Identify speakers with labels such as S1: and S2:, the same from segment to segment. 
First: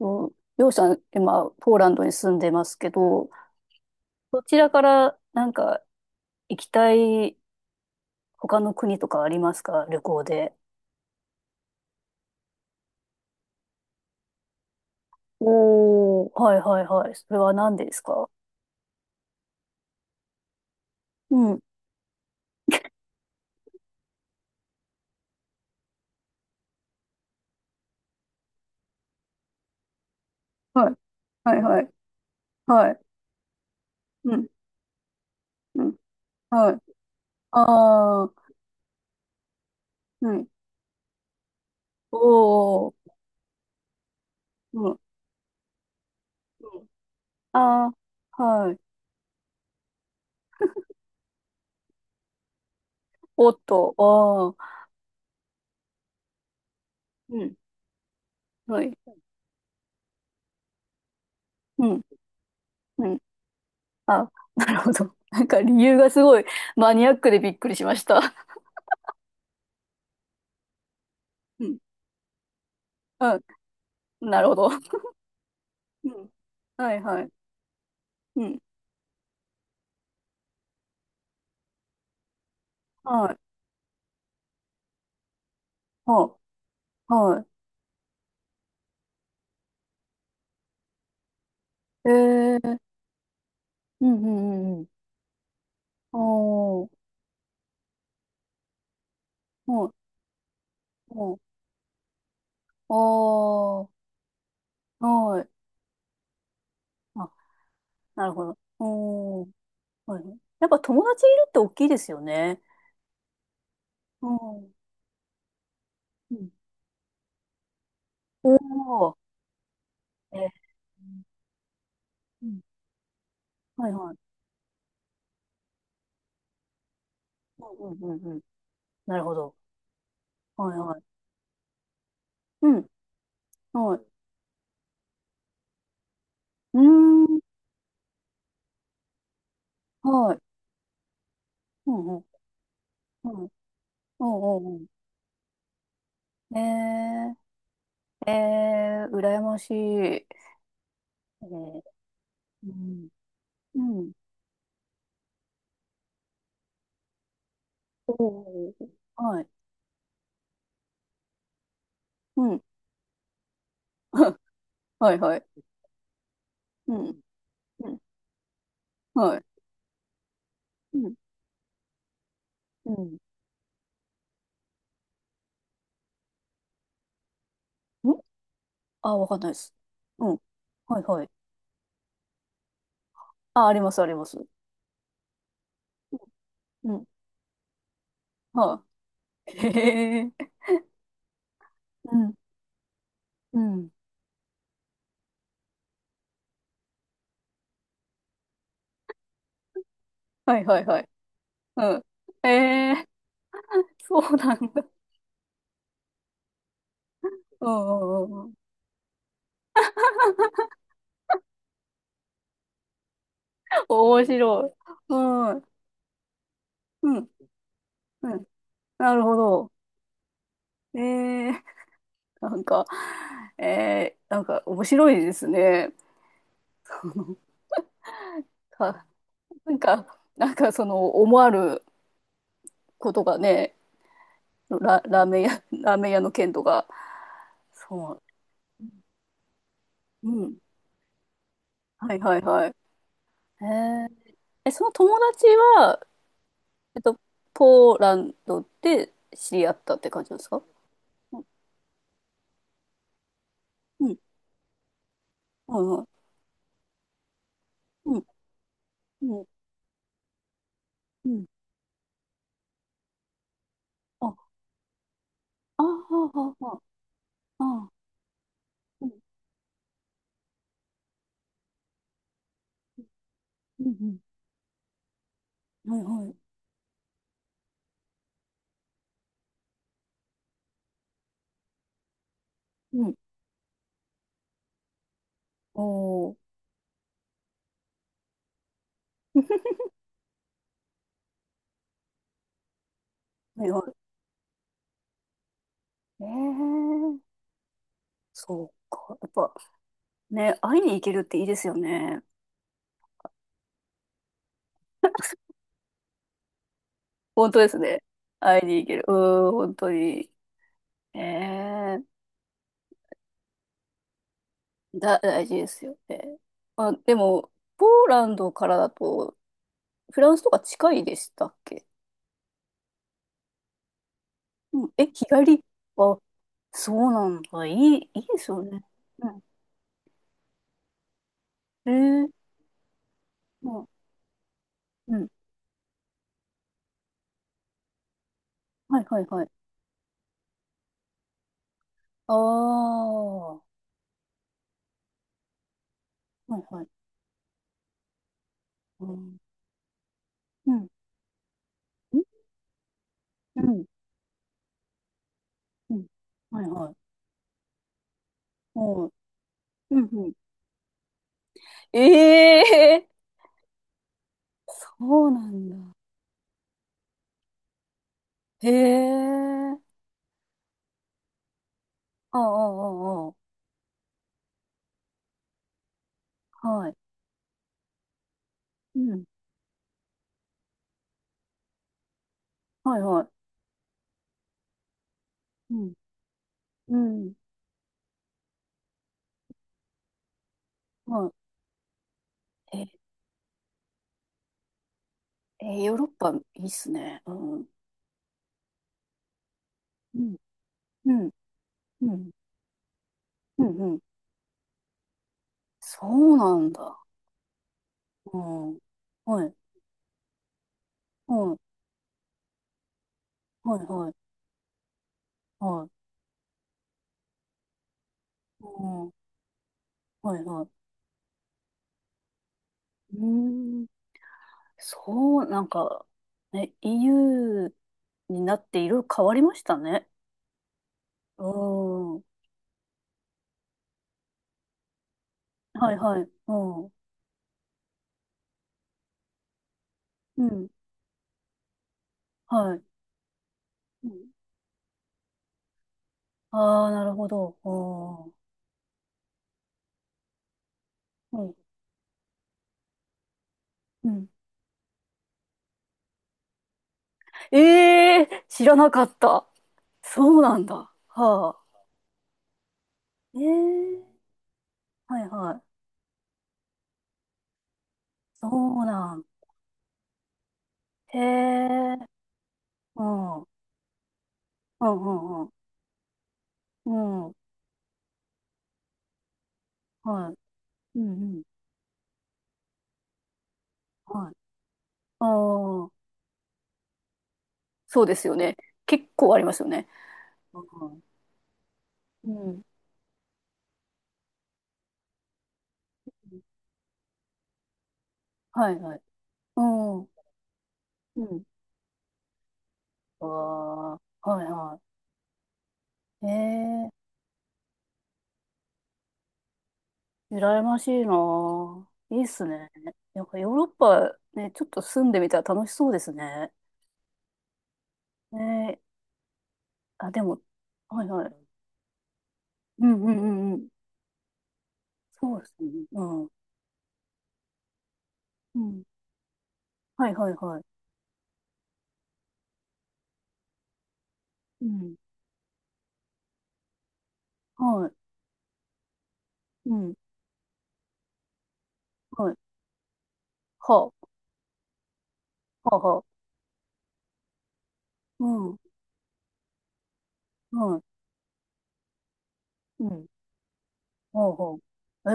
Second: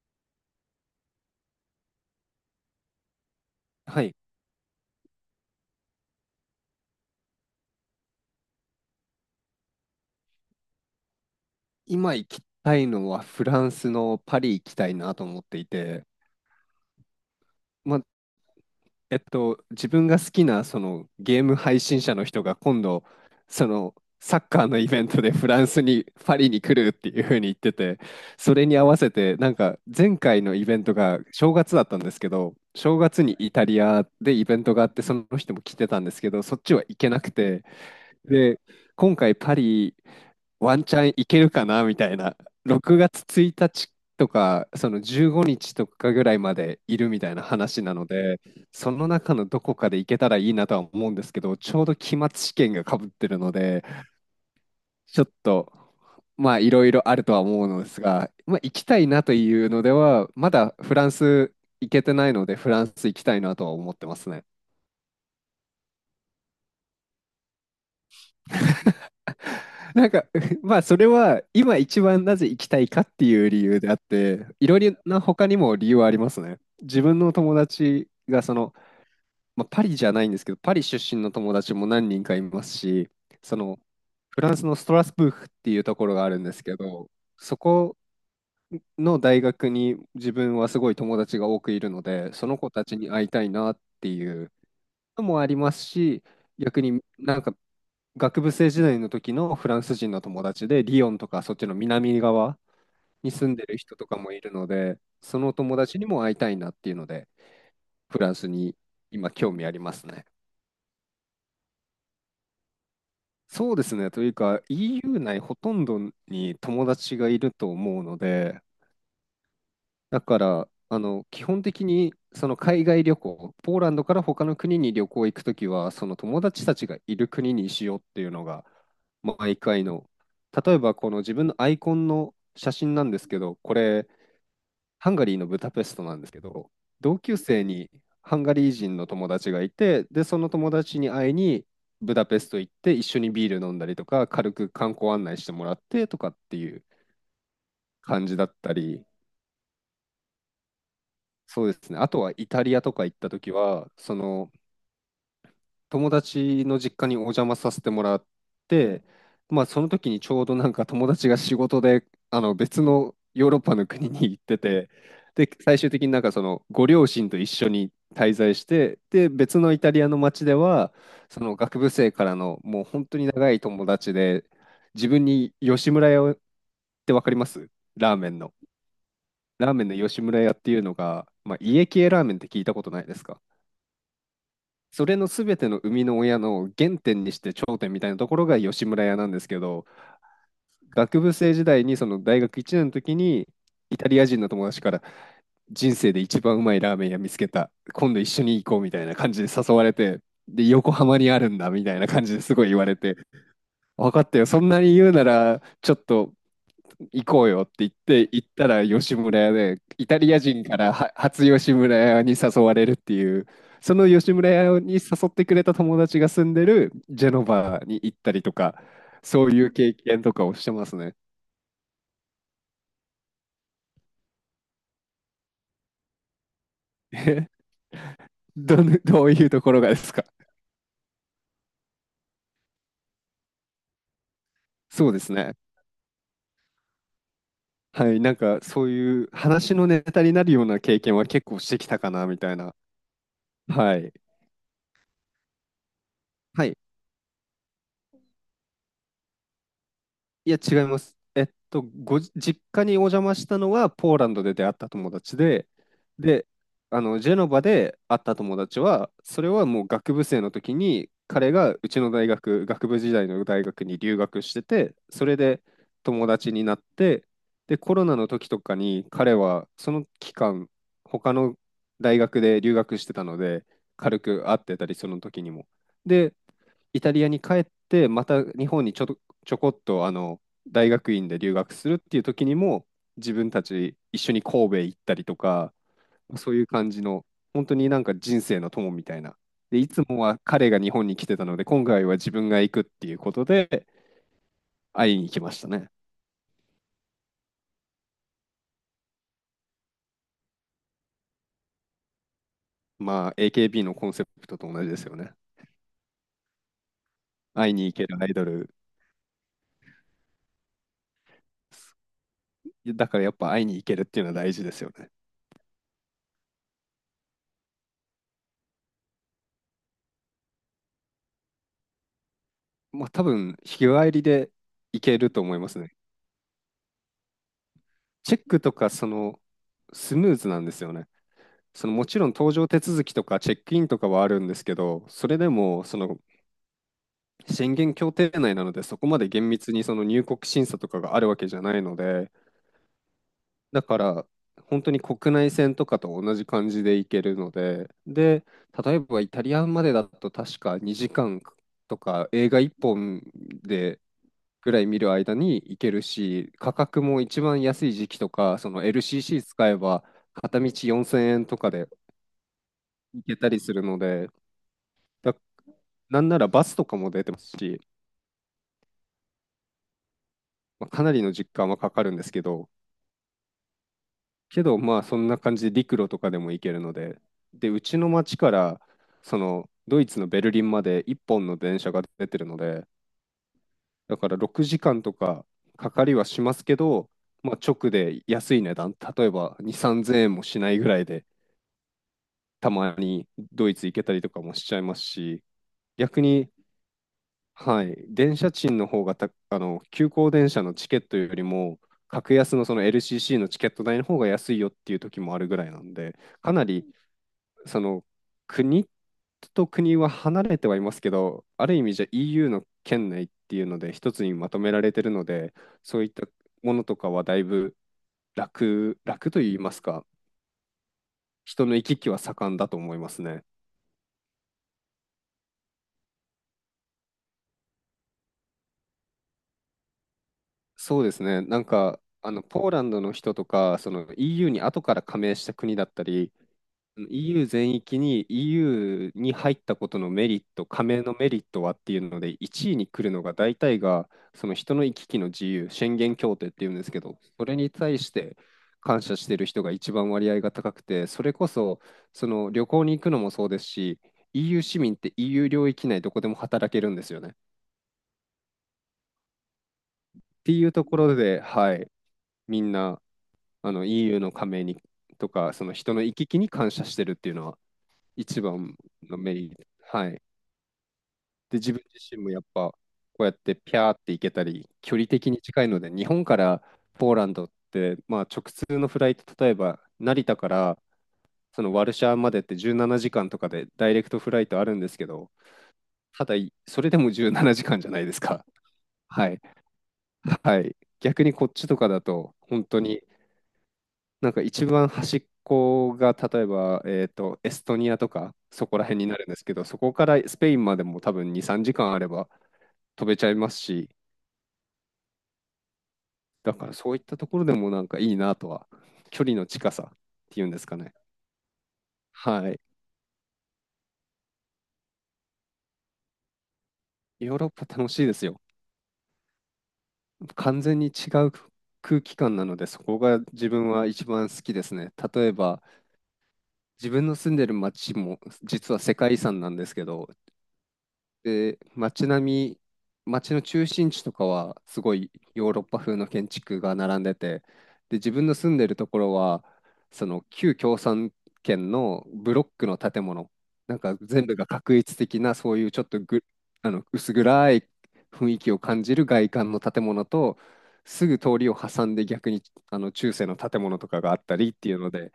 S1: うん、りょうさん、今、ポーランドに住んでますけど、
S2: はい、
S1: そちらからなんか行きたい他の国とかありますか旅行で。
S2: 今行きたいのはフランスのパリ行きたいなと思っていて、
S1: おー、はいはいはい。それは何で
S2: ま
S1: す
S2: あ、
S1: か。
S2: 自分が好きなそのゲー
S1: う
S2: ム
S1: ん。
S2: 配信者の人が今度、そのサッカーのイベントでフランスに、パリに来るっていうふうに言ってて、それに合わせて、なんか前回のイベン
S1: はい、
S2: トが正
S1: はい、
S2: 月
S1: は
S2: だっ
S1: い、
S2: たんですけど、
S1: は
S2: 正
S1: い、
S2: 月にイタリアで
S1: う
S2: イ
S1: ん、
S2: ベントがあって、その人も来
S1: う
S2: て
S1: ん、
S2: たんですけど、そっ
S1: は
S2: ち
S1: い、
S2: は行けなくて、
S1: あー、
S2: で、今回パリ、
S1: はい、
S2: ワンチャン行けるかなみたいな、
S1: お
S2: 6
S1: ー、
S2: 月1日とか、
S1: う
S2: そ
S1: ん、う
S2: の15日とかぐらいまで
S1: ん
S2: いるみたいな話
S1: あ
S2: なので、
S1: ー、はい、
S2: その中のどこかで行けたらいいなとは思うんですけど、ちょうど期末試験がかぶってる
S1: お
S2: の
S1: っ
S2: で、
S1: と、ああ、
S2: ちょっと、まあ、いろいろあるとは
S1: うん、
S2: 思うのですが、まあ、行
S1: は
S2: き
S1: い、
S2: たいなというのでは、まだフランス
S1: う
S2: 行
S1: ん、
S2: けてないので、フランス
S1: う
S2: 行
S1: ん、
S2: きたいなとは思ってます
S1: あ、
S2: ね。
S1: なるほど。なんか理由がすごいマニアックでびっくりしました。
S2: なんか、まあ、それは
S1: う
S2: 今
S1: ん、
S2: 一番なぜ行きたいかっていう理由であっ
S1: な
S2: て、
S1: るほ
S2: い
S1: ど。
S2: ろいろな他にも理由は
S1: う
S2: あり
S1: ん。
S2: ますね。
S1: はい
S2: 自分
S1: はい。
S2: の友達が
S1: う
S2: そ
S1: ん。
S2: の、まあ、パリじゃないんですけど、パリ出身の友達も何人かいますし、
S1: はい。
S2: その、フランスのストラスブーフっていうところがあ
S1: は
S2: るんですけど、
S1: あ、は
S2: そこの大学に自分はすごい友達が多くいるの
S1: い。え
S2: で、そ
S1: え
S2: の子
S1: ー、
S2: たちに会いたいなっ
S1: う
S2: て
S1: んう
S2: い
S1: ん
S2: う
S1: うんうん。
S2: のもありますし、逆
S1: おー、
S2: になんか学部生時代の時のフラン
S1: はい、
S2: ス人の友達で、リヨンと
S1: おー、
S2: かそっちの南側に住んでる
S1: おー、
S2: 人とかもいるので、そ
S1: はい。
S2: の友達にも会いたいなっていうので、
S1: あ、
S2: フ
S1: な
S2: ラ
S1: る
S2: ン
S1: ほ
S2: ス
S1: ど。
S2: に今
S1: おー、
S2: 興味あります
S1: はい
S2: ね。
S1: はい。やっぱ友達いるって大きいですよね。
S2: そうですね。と
S1: う
S2: いうか
S1: ん。
S2: EU 内ほとんど
S1: うん。
S2: に友達がいると思うの
S1: お
S2: で、
S1: ー、
S2: だ
S1: え
S2: か
S1: ー、
S2: ら、あの、基本的に、
S1: う
S2: その
S1: ん。
S2: 海外旅行、ポー
S1: は
S2: ラ
S1: い
S2: ンド
S1: は
S2: か
S1: い。
S2: ら他の国に旅行行くときは、その友達たちがいる国
S1: う
S2: にし
S1: んう
S2: ようって
S1: ん
S2: い
S1: う
S2: う
S1: んうん。
S2: のが、
S1: なるほど。
S2: 毎回の、
S1: は
S2: 例
S1: い
S2: えば
S1: はい。
S2: この自分のアイコンの
S1: う
S2: 写
S1: ん。
S2: 真なんですけど、こ
S1: は
S2: れ、
S1: い。
S2: ハンガリーのブダペストなんですけど、
S1: う
S2: 同
S1: ー
S2: 級
S1: ん。
S2: 生にハンガリー人の友達がいて、で、
S1: は
S2: そ
S1: い。
S2: の友達に会いに、
S1: う
S2: ブ
S1: んうん。
S2: ダペスト行って、一緒
S1: う
S2: にビ
S1: ん。
S2: ール飲んだりと
S1: う
S2: か、軽く
S1: んうん
S2: 観光案内してもらってとかっ
S1: う
S2: て
S1: ん。
S2: いう
S1: えー。
S2: 感じだったり、
S1: えー、羨ましい。え
S2: そうで
S1: ー、
S2: すね。あとはイタ
S1: う
S2: リアとか
S1: ん。
S2: 行った時は、
S1: うん。
S2: その友達の実家にお邪魔させてもらっ
S1: おー
S2: て、
S1: はい。
S2: まあその時にちょうどなんか友達が仕事であ
S1: う
S2: の
S1: ん。
S2: 別のヨーロッパの国に 行ってて、
S1: はいは
S2: で、
S1: い。
S2: 最終的になんかそのご
S1: う
S2: 両
S1: ん。
S2: 親と一緒
S1: う
S2: に
S1: ん。
S2: 滞在して、で、
S1: はい。
S2: 別のイタリアの町では、
S1: うん。
S2: その学部生からのもう
S1: う
S2: 本
S1: ん。ん、
S2: 当に長い友達で、自分に吉村屋をってわかります？ラーメンの。
S1: あ、わかんないで
S2: ラ
S1: す。
S2: ーメンの吉
S1: うん。
S2: 村屋っていうの
S1: はいは
S2: が、
S1: い。
S2: まあ、家系ラーメンって聞いたことないですか？
S1: あ、ありますあります。
S2: それの全ての生みの親の
S1: う
S2: 原
S1: ん。
S2: 点にして頂点みたいなところが
S1: は
S2: 吉村屋なんです
S1: い。
S2: け ど、
S1: へえ。
S2: 学部生時代にそ
S1: う
S2: の
S1: ん。
S2: 大学1年の時に
S1: うん。
S2: イタリア人の友達から、人生で一番うまいラーメン屋見つけた、今度一緒に行こうみたいな感じで誘われて、
S1: はい
S2: で
S1: はい
S2: 横
S1: はい。
S2: 浜にあるんだみ
S1: う
S2: たいな感じで
S1: ん。
S2: すごい言わ
S1: え
S2: れ
S1: ー、
S2: て、分
S1: そ
S2: かっ
S1: う
S2: たよ、
S1: な
S2: そん
S1: ん
S2: な
S1: だ。
S2: に言うならちょっと行こうよっ
S1: う
S2: て言っ
S1: んう
S2: て、
S1: んうん
S2: 行
S1: う
S2: っ
S1: ん。
S2: たら吉村屋で、イタリア人からは初吉村屋に誘われるっていう、その
S1: 面
S2: 吉村
S1: 白い。
S2: 屋に誘
S1: う
S2: ってく
S1: ん。
S2: れた友達が住んでる
S1: うん。
S2: ジェノバに行った
S1: う
S2: り
S1: ん。
S2: とか、
S1: なるほ
S2: そういう
S1: ど。
S2: 経験とかをしてます
S1: え
S2: ね。
S1: ー。なんか、なんか面白いですね。
S2: えどん、
S1: あ、
S2: どういうと
S1: な
S2: こ
S1: ん
S2: ろがで
S1: か、
S2: すか？
S1: その思わぬことがね、
S2: そうで
S1: ラー
S2: す
S1: メン
S2: ね。
S1: 屋、ラーメン屋の件とか、
S2: はい、
S1: そ
S2: なんかそういう話のネタ
S1: う、
S2: にな
S1: う
S2: る
S1: ん、
S2: ような経験は結構してきたか
S1: はい
S2: な、
S1: は
S2: み
S1: い
S2: たい
S1: はい。
S2: な。
S1: え
S2: はい。
S1: ー、え、その友達は、
S2: はい
S1: えっと、ポーランドで知り合ったって感じです
S2: いや、
S1: か。
S2: 違います。
S1: う
S2: え
S1: ん、
S2: っと、ご実家にお邪魔したのは、
S1: う
S2: ポ
S1: ん、
S2: ーランドで出会った友達で、
S1: はいはい
S2: で、あの、ジェノバで
S1: う
S2: 会っ
S1: ん、
S2: た友達は、
S1: う
S2: そ
S1: ん、
S2: れはもう学部生の時に、
S1: うん。
S2: 彼がうちの大学、学部時代の大学に留
S1: あ、あ
S2: 学してて、それで
S1: あ、
S2: 友
S1: あ
S2: 達
S1: あ、
S2: にな
S1: あ
S2: って、で、
S1: あ、
S2: コロナの時とか
S1: う
S2: に、
S1: ん、
S2: 彼はその期間、他の大学で留学してたので、
S1: う
S2: 軽
S1: ん、
S2: く会ってたり、その時にも。
S1: うん、はいは
S2: で、
S1: い。
S2: イタリアに帰って、また日本にちょっと、ちょこっとあの大学院で留学するっていう時にも、
S1: うん、
S2: 自分たち一緒に神戸行ったりとか、
S1: おー。
S2: そういう感じの、本当になんか人生の友みたいな。で、いつもは彼が日本に来てたので、今回は自分が行くっていうこと
S1: はいは
S2: で、
S1: い
S2: 会いに来ましたね。
S1: ええそうか。やっぱね、会いに行けるっていいですよね。
S2: まあ、AKB のコンセプトと同じですよね。
S1: 本当で
S2: 会い
S1: す
S2: に行
S1: ね。
S2: けるアイド
S1: 会い
S2: ル。
S1: に行ける。うーん、本当に。ええ、
S2: だからやっぱ会いに行けるっていうのは大事ですよね。
S1: 大事ですよね。あ、でも、ポーランドからだと、フランスとか近いでしたっけ。
S2: まあ、多分、日帰りで
S1: うん、
S2: 行
S1: え、
S2: け
S1: 日
S2: ると
S1: 帰
S2: 思い
S1: り、
S2: ますね。
S1: あ、そうなんだ。いい
S2: チ
S1: で
S2: ェッ
S1: す
S2: ク
S1: よ
S2: と
S1: ね。
S2: か、そ
S1: う
S2: の、
S1: ん。
S2: スムーズなんですよね。そ
S1: え
S2: のもちろん
S1: え
S2: 搭乗手続きとかチェッ
S1: う
S2: クイン
S1: ん、
S2: とかはあるんですけど、
S1: う
S2: そ
S1: ん。
S2: れでもその宣言協定内なので、そ
S1: はい
S2: こま
S1: はい
S2: で
S1: はい。
S2: 厳密にその入国審査とかがあるわけじゃないので、
S1: ああ、は
S2: だから本当に国内線とかと同じ
S1: い
S2: 感
S1: は
S2: じ
S1: い。
S2: で行けるので、で、例え
S1: う
S2: ばイ
S1: ん、
S2: タリアまでだと確
S1: う
S2: か
S1: ん、
S2: 2時間とか映画1本
S1: うん、
S2: でぐらい見る間に行け
S1: う
S2: る
S1: ん。
S2: し、
S1: はい
S2: 価
S1: はい。
S2: 格も一番安い時期とか、そ
S1: う
S2: の
S1: ん
S2: LCC 使え
S1: う
S2: ば
S1: んうん。
S2: 片道4000円とかで
S1: ええー
S2: 行けたりするので、
S1: そう
S2: だ、
S1: なんだ。
S2: なんならバスとかも出てますし、
S1: へえ。
S2: まあ、かなりの時間はかかるんです
S1: ああ、あ
S2: けど、
S1: あ、あ
S2: けどまあそんな感じで陸路とかでも行
S1: あ。
S2: ける
S1: は
S2: の
S1: い。
S2: で、で、うちの町から
S1: うん。
S2: そのドイツのベルリンまで1本の電車が出てるので、
S1: はい、はい。
S2: だから6時間とか
S1: う
S2: か
S1: ん。
S2: かりはしますけ
S1: う
S2: ど、
S1: ん。
S2: まあ、直で安い値段、例えば2、3000円もしないぐらいで
S1: は
S2: た
S1: い。
S2: まにドイツ行けたりとかもしちゃいますし、
S1: ヨーロッ
S2: 逆
S1: パ
S2: に、
S1: いいっすね。うん。
S2: はい、電車賃の方が、あの、急
S1: う
S2: 行
S1: ん。
S2: 電車のチケッ
S1: う
S2: トよ
S1: ん。
S2: りも、
S1: うん。
S2: 格安のその LCC のチ
S1: う
S2: ケッ
S1: ん。
S2: ト
S1: う
S2: 代
S1: ん
S2: の方が安いよっていう時もあるぐらいなん
S1: そ
S2: で、
S1: う
S2: か
S1: な
S2: な
S1: ん
S2: り、
S1: だ。
S2: その、
S1: うん。
S2: 国
S1: はい。
S2: と国は離れてはいますけど、
S1: はい。
S2: ある意味じゃ EU の圏内っていう
S1: は
S2: の
S1: い。
S2: で、
S1: は
S2: 一
S1: い。
S2: つにまとめられてるので、
S1: はい。
S2: そういったものとかはだいぶ楽、
S1: うん。
S2: 楽と言いますか、
S1: はい。はい。
S2: 人の行き来は盛んだと思います
S1: う
S2: ね。
S1: ん。そう、なんか、ね、EU になっていろいろ変わりましたね。
S2: そうですね。なんか、
S1: うん。
S2: あの、ポーランドの人とか、その EU に後から加盟した国だ
S1: は
S2: っ
S1: い。
S2: た
S1: はい。
S2: り、
S1: うん。
S2: EU 全域に EU に入ったことのメリ
S1: う
S2: ット、
S1: ん。
S2: 加盟のメリットはっていうので、1
S1: は
S2: 位
S1: い。
S2: に来るのが大体
S1: う
S2: が、
S1: ん。
S2: その人の行き来の自由、宣言協定っていうんで
S1: ああ、
S2: すけ
S1: なる
S2: ど、
S1: ほ
S2: そ
S1: ど。
S2: れに対し
S1: あ
S2: て
S1: あ。
S2: 感謝してる人が一番割合が高くて、それ
S1: う
S2: こ
S1: ん。
S2: そ、その旅行に行くのもそうですし、
S1: うん。
S2: EU 市民って EU 領域内どこでも働けるんですよね。
S1: ええ知らなかった。そう
S2: って
S1: な
S2: い
S1: ん
S2: うと
S1: だ。
S2: ころで、
S1: は
S2: は
S1: あ。
S2: い。みんな
S1: え
S2: あの
S1: え
S2: EU の加盟に
S1: はい
S2: と
S1: は
S2: か、その
S1: い。
S2: 人の行き来に感謝してるっていうのは一
S1: そ
S2: 番
S1: うな
S2: の
S1: ん。
S2: メリット。はい。
S1: へ
S2: で、自分
S1: え。
S2: 自身もやっぱこ
S1: う
S2: うやっ
S1: ん。うん
S2: てピャーって行けたり、
S1: う
S2: 距離的に
S1: んう
S2: 近いので、日本からポー
S1: ん。
S2: ラ
S1: う
S2: ン
S1: ん。
S2: ドって、まあ直通のフライト、例えば成
S1: はい。
S2: 田から
S1: うんうん。
S2: そのワルシャワまでって17時間とかでダイレクト
S1: は
S2: フ
S1: い。
S2: ライトあるんですけ
S1: あ
S2: ど、
S1: あ、
S2: ただ、それでも17時間じかんじゃな
S1: そう
S2: いで
S1: で
S2: す
S1: すよ
S2: か。
S1: ね。結
S2: は
S1: 構あ
S2: い。
S1: りますよね。
S2: はい。
S1: うん。
S2: 逆にこっちとかだ
S1: う
S2: と、
S1: ん
S2: 本当になんか一番端っこが例えば、エストニアとかそ
S1: はい
S2: こら
S1: は
S2: 辺
S1: い。
S2: になるんですけ
S1: う
S2: ど、そこ
S1: ん。
S2: か
S1: う
S2: らスペインまでも多分2、
S1: ん。
S2: 3時間あれば飛べち
S1: あ
S2: ゃいますし、
S1: あ、はいは
S2: だからそう
S1: い。ええ
S2: いったところでもなんかいいなとは、距離の近さっていうんで
S1: 羨
S2: すか
S1: まし
S2: ね。
S1: いなぁ。いいっす
S2: はい。
S1: ね。なんかヨーロッパね、ちょっと住んでみたら楽しそうですね。
S2: ヨーロッパ楽しいです
S1: ね
S2: よ。
S1: え、あ、でも、
S2: 完全に
S1: はい
S2: 違
S1: は
S2: う
S1: い。
S2: 空気感なので、そ
S1: うん
S2: こ
S1: うん
S2: が
S1: う
S2: 自
S1: んうん。
S2: 分は一番好きですね。例え
S1: そうです
S2: ば、
S1: ね。うん。
S2: 自分の住んでる街も
S1: う
S2: 実は
S1: ん。
S2: 世界遺産なんですけ
S1: は
S2: ど、
S1: いはいはい。
S2: で、街並み、街の中心地とかは
S1: う
S2: すご
S1: ん。
S2: いヨーロッパ風の建築が並んでて、
S1: は
S2: で、自分の住んでるところは、
S1: い。うん。
S2: その旧共産圏の
S1: は
S2: ブ
S1: い。
S2: ロックの建物、なん
S1: は
S2: か全部が画一的な、そういう
S1: あ、は
S2: ちょっ
S1: あ、は
S2: と
S1: あ。
S2: ぐ、あの薄暗い雰囲
S1: う
S2: 気を
S1: ん。
S2: 感じる外観の建物と、
S1: はい。
S2: すぐ通りを挟んで逆にあ
S1: う
S2: の
S1: ん。
S2: 中世の建物とかがあ
S1: は
S2: っ
S1: あ、
S2: たりっ
S1: は
S2: ていうの
S1: あ。
S2: で、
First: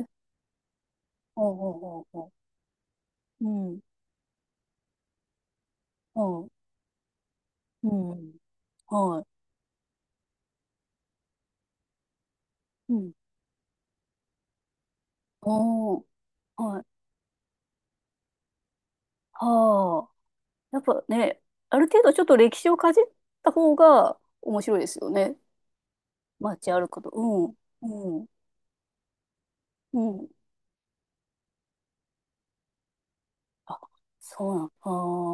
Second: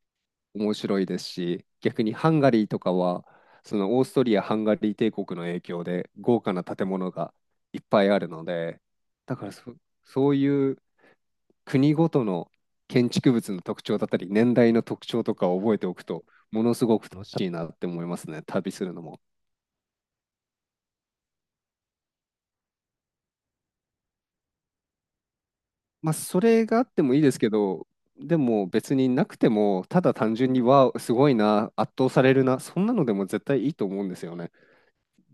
S1: ええ
S2: 面白いです
S1: はあ、は
S2: し、
S1: あ、
S2: 逆
S1: は
S2: に
S1: あ、はあ。
S2: ハンガリーとかは、
S1: う
S2: そ
S1: ん。
S2: のオーストリア・ハンガリー帝国の影響で
S1: は
S2: 豪華な
S1: あ。
S2: 建物がいっ
S1: う
S2: ぱいある
S1: ん。
S2: ので、
S1: は
S2: だ
S1: い。
S2: からそ、そういう国ごとの
S1: う
S2: 建
S1: ん。
S2: 築物の特徴だったり、年代の特徴とかを覚えてお
S1: お
S2: く
S1: ー。
S2: と、もの
S1: は
S2: す
S1: い。
S2: ごく楽しいなって思いますね、旅するのも。
S1: はあ。やっぱね、ある程度ちょっと歴史をかじった方が面白いですよね。
S2: まあ、それ
S1: 街
S2: があ
S1: 歩く
S2: っ
S1: こ
S2: て
S1: と。
S2: もいいですけ
S1: う
S2: ど、
S1: ん。うん。
S2: でも別になくても、
S1: う
S2: ただ
S1: ん。
S2: 単純に、わあ、すごいな、圧倒されるな、そんなのでも絶対いい
S1: あ、
S2: と思うんですよ
S1: そ
S2: ね。
S1: うなん。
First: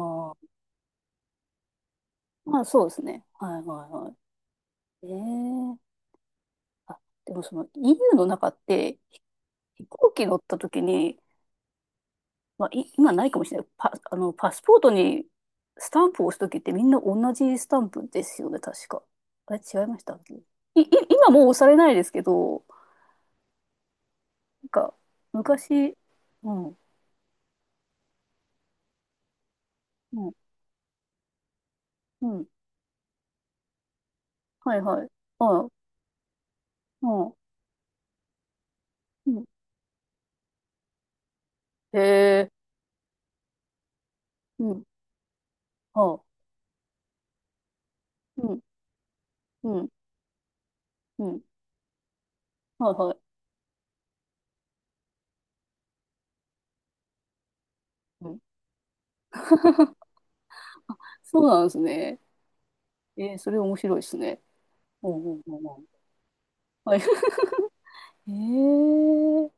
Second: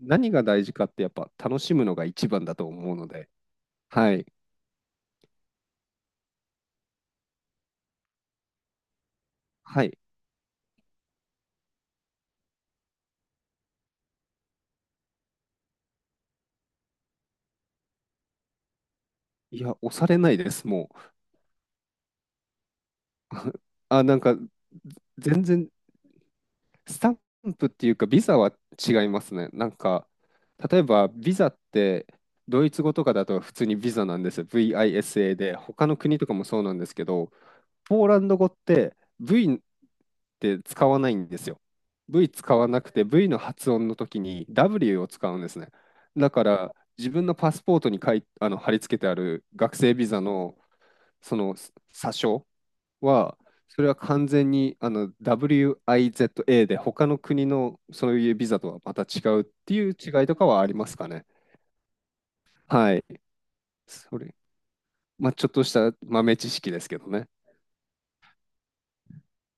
S2: 何が
S1: あ。
S2: 大事かってやっぱ楽しむのが一番だ
S1: まあ
S2: と
S1: そう
S2: 思
S1: で
S2: う
S1: す
S2: の
S1: ね。
S2: で、
S1: はいはい
S2: は
S1: は
S2: い、
S1: い。ええあ、でもその EU の中って
S2: は
S1: 飛
S2: い。
S1: 行機乗った時に、まあい今ないかもしれない。パ、あの、パスポートにスタンプを押す時ってみんな同じスタンプですよね、確か。あれ
S2: いや、
S1: 違い
S2: 押
S1: まし
S2: さ
S1: た
S2: れ
S1: っ
S2: な
S1: け。
S2: いです、も
S1: 今もう押されないですけど、
S2: う。あ、なんか、
S1: なんか
S2: 全然、
S1: 昔、うん。
S2: スタンプっていうか、ビザは違いますね。なんか、
S1: うん
S2: 例えば、ビザって、
S1: うん。
S2: ドイツ語とかだと普通にビザなんですよ。
S1: はい
S2: VISA
S1: はい。あ
S2: で、
S1: あ、あ
S2: 他の国とかもそうなんですけ
S1: あ、
S2: ど、ポーランド語って
S1: うん。
S2: V って使わないんですよ。
S1: へ
S2: V
S1: え、
S2: 使わなくて V の発音の時に
S1: うん。
S2: W を使うんですね。
S1: ああ、
S2: だから自分のパスポートにあ
S1: う
S2: の
S1: ん、
S2: 貼り付けてある
S1: う
S2: 学
S1: ん、
S2: 生ビザの
S1: う
S2: そ
S1: ん。
S2: の査証
S1: はいはい。
S2: は、それは完全にあの WIZA で他の国のそう
S1: う
S2: いう
S1: ん。
S2: ビザとはまた違うっていう違いとかはありますかね。
S1: そうなんですね。
S2: はい。
S1: えー、それ面白いです
S2: それ、
S1: ね。うん、う
S2: まあ、
S1: ん、
S2: ちょ
S1: う
S2: っ
S1: ん。
S2: とし
S1: うん
S2: た豆知識です
S1: は
S2: け
S1: い。
S2: どね。
S1: へえ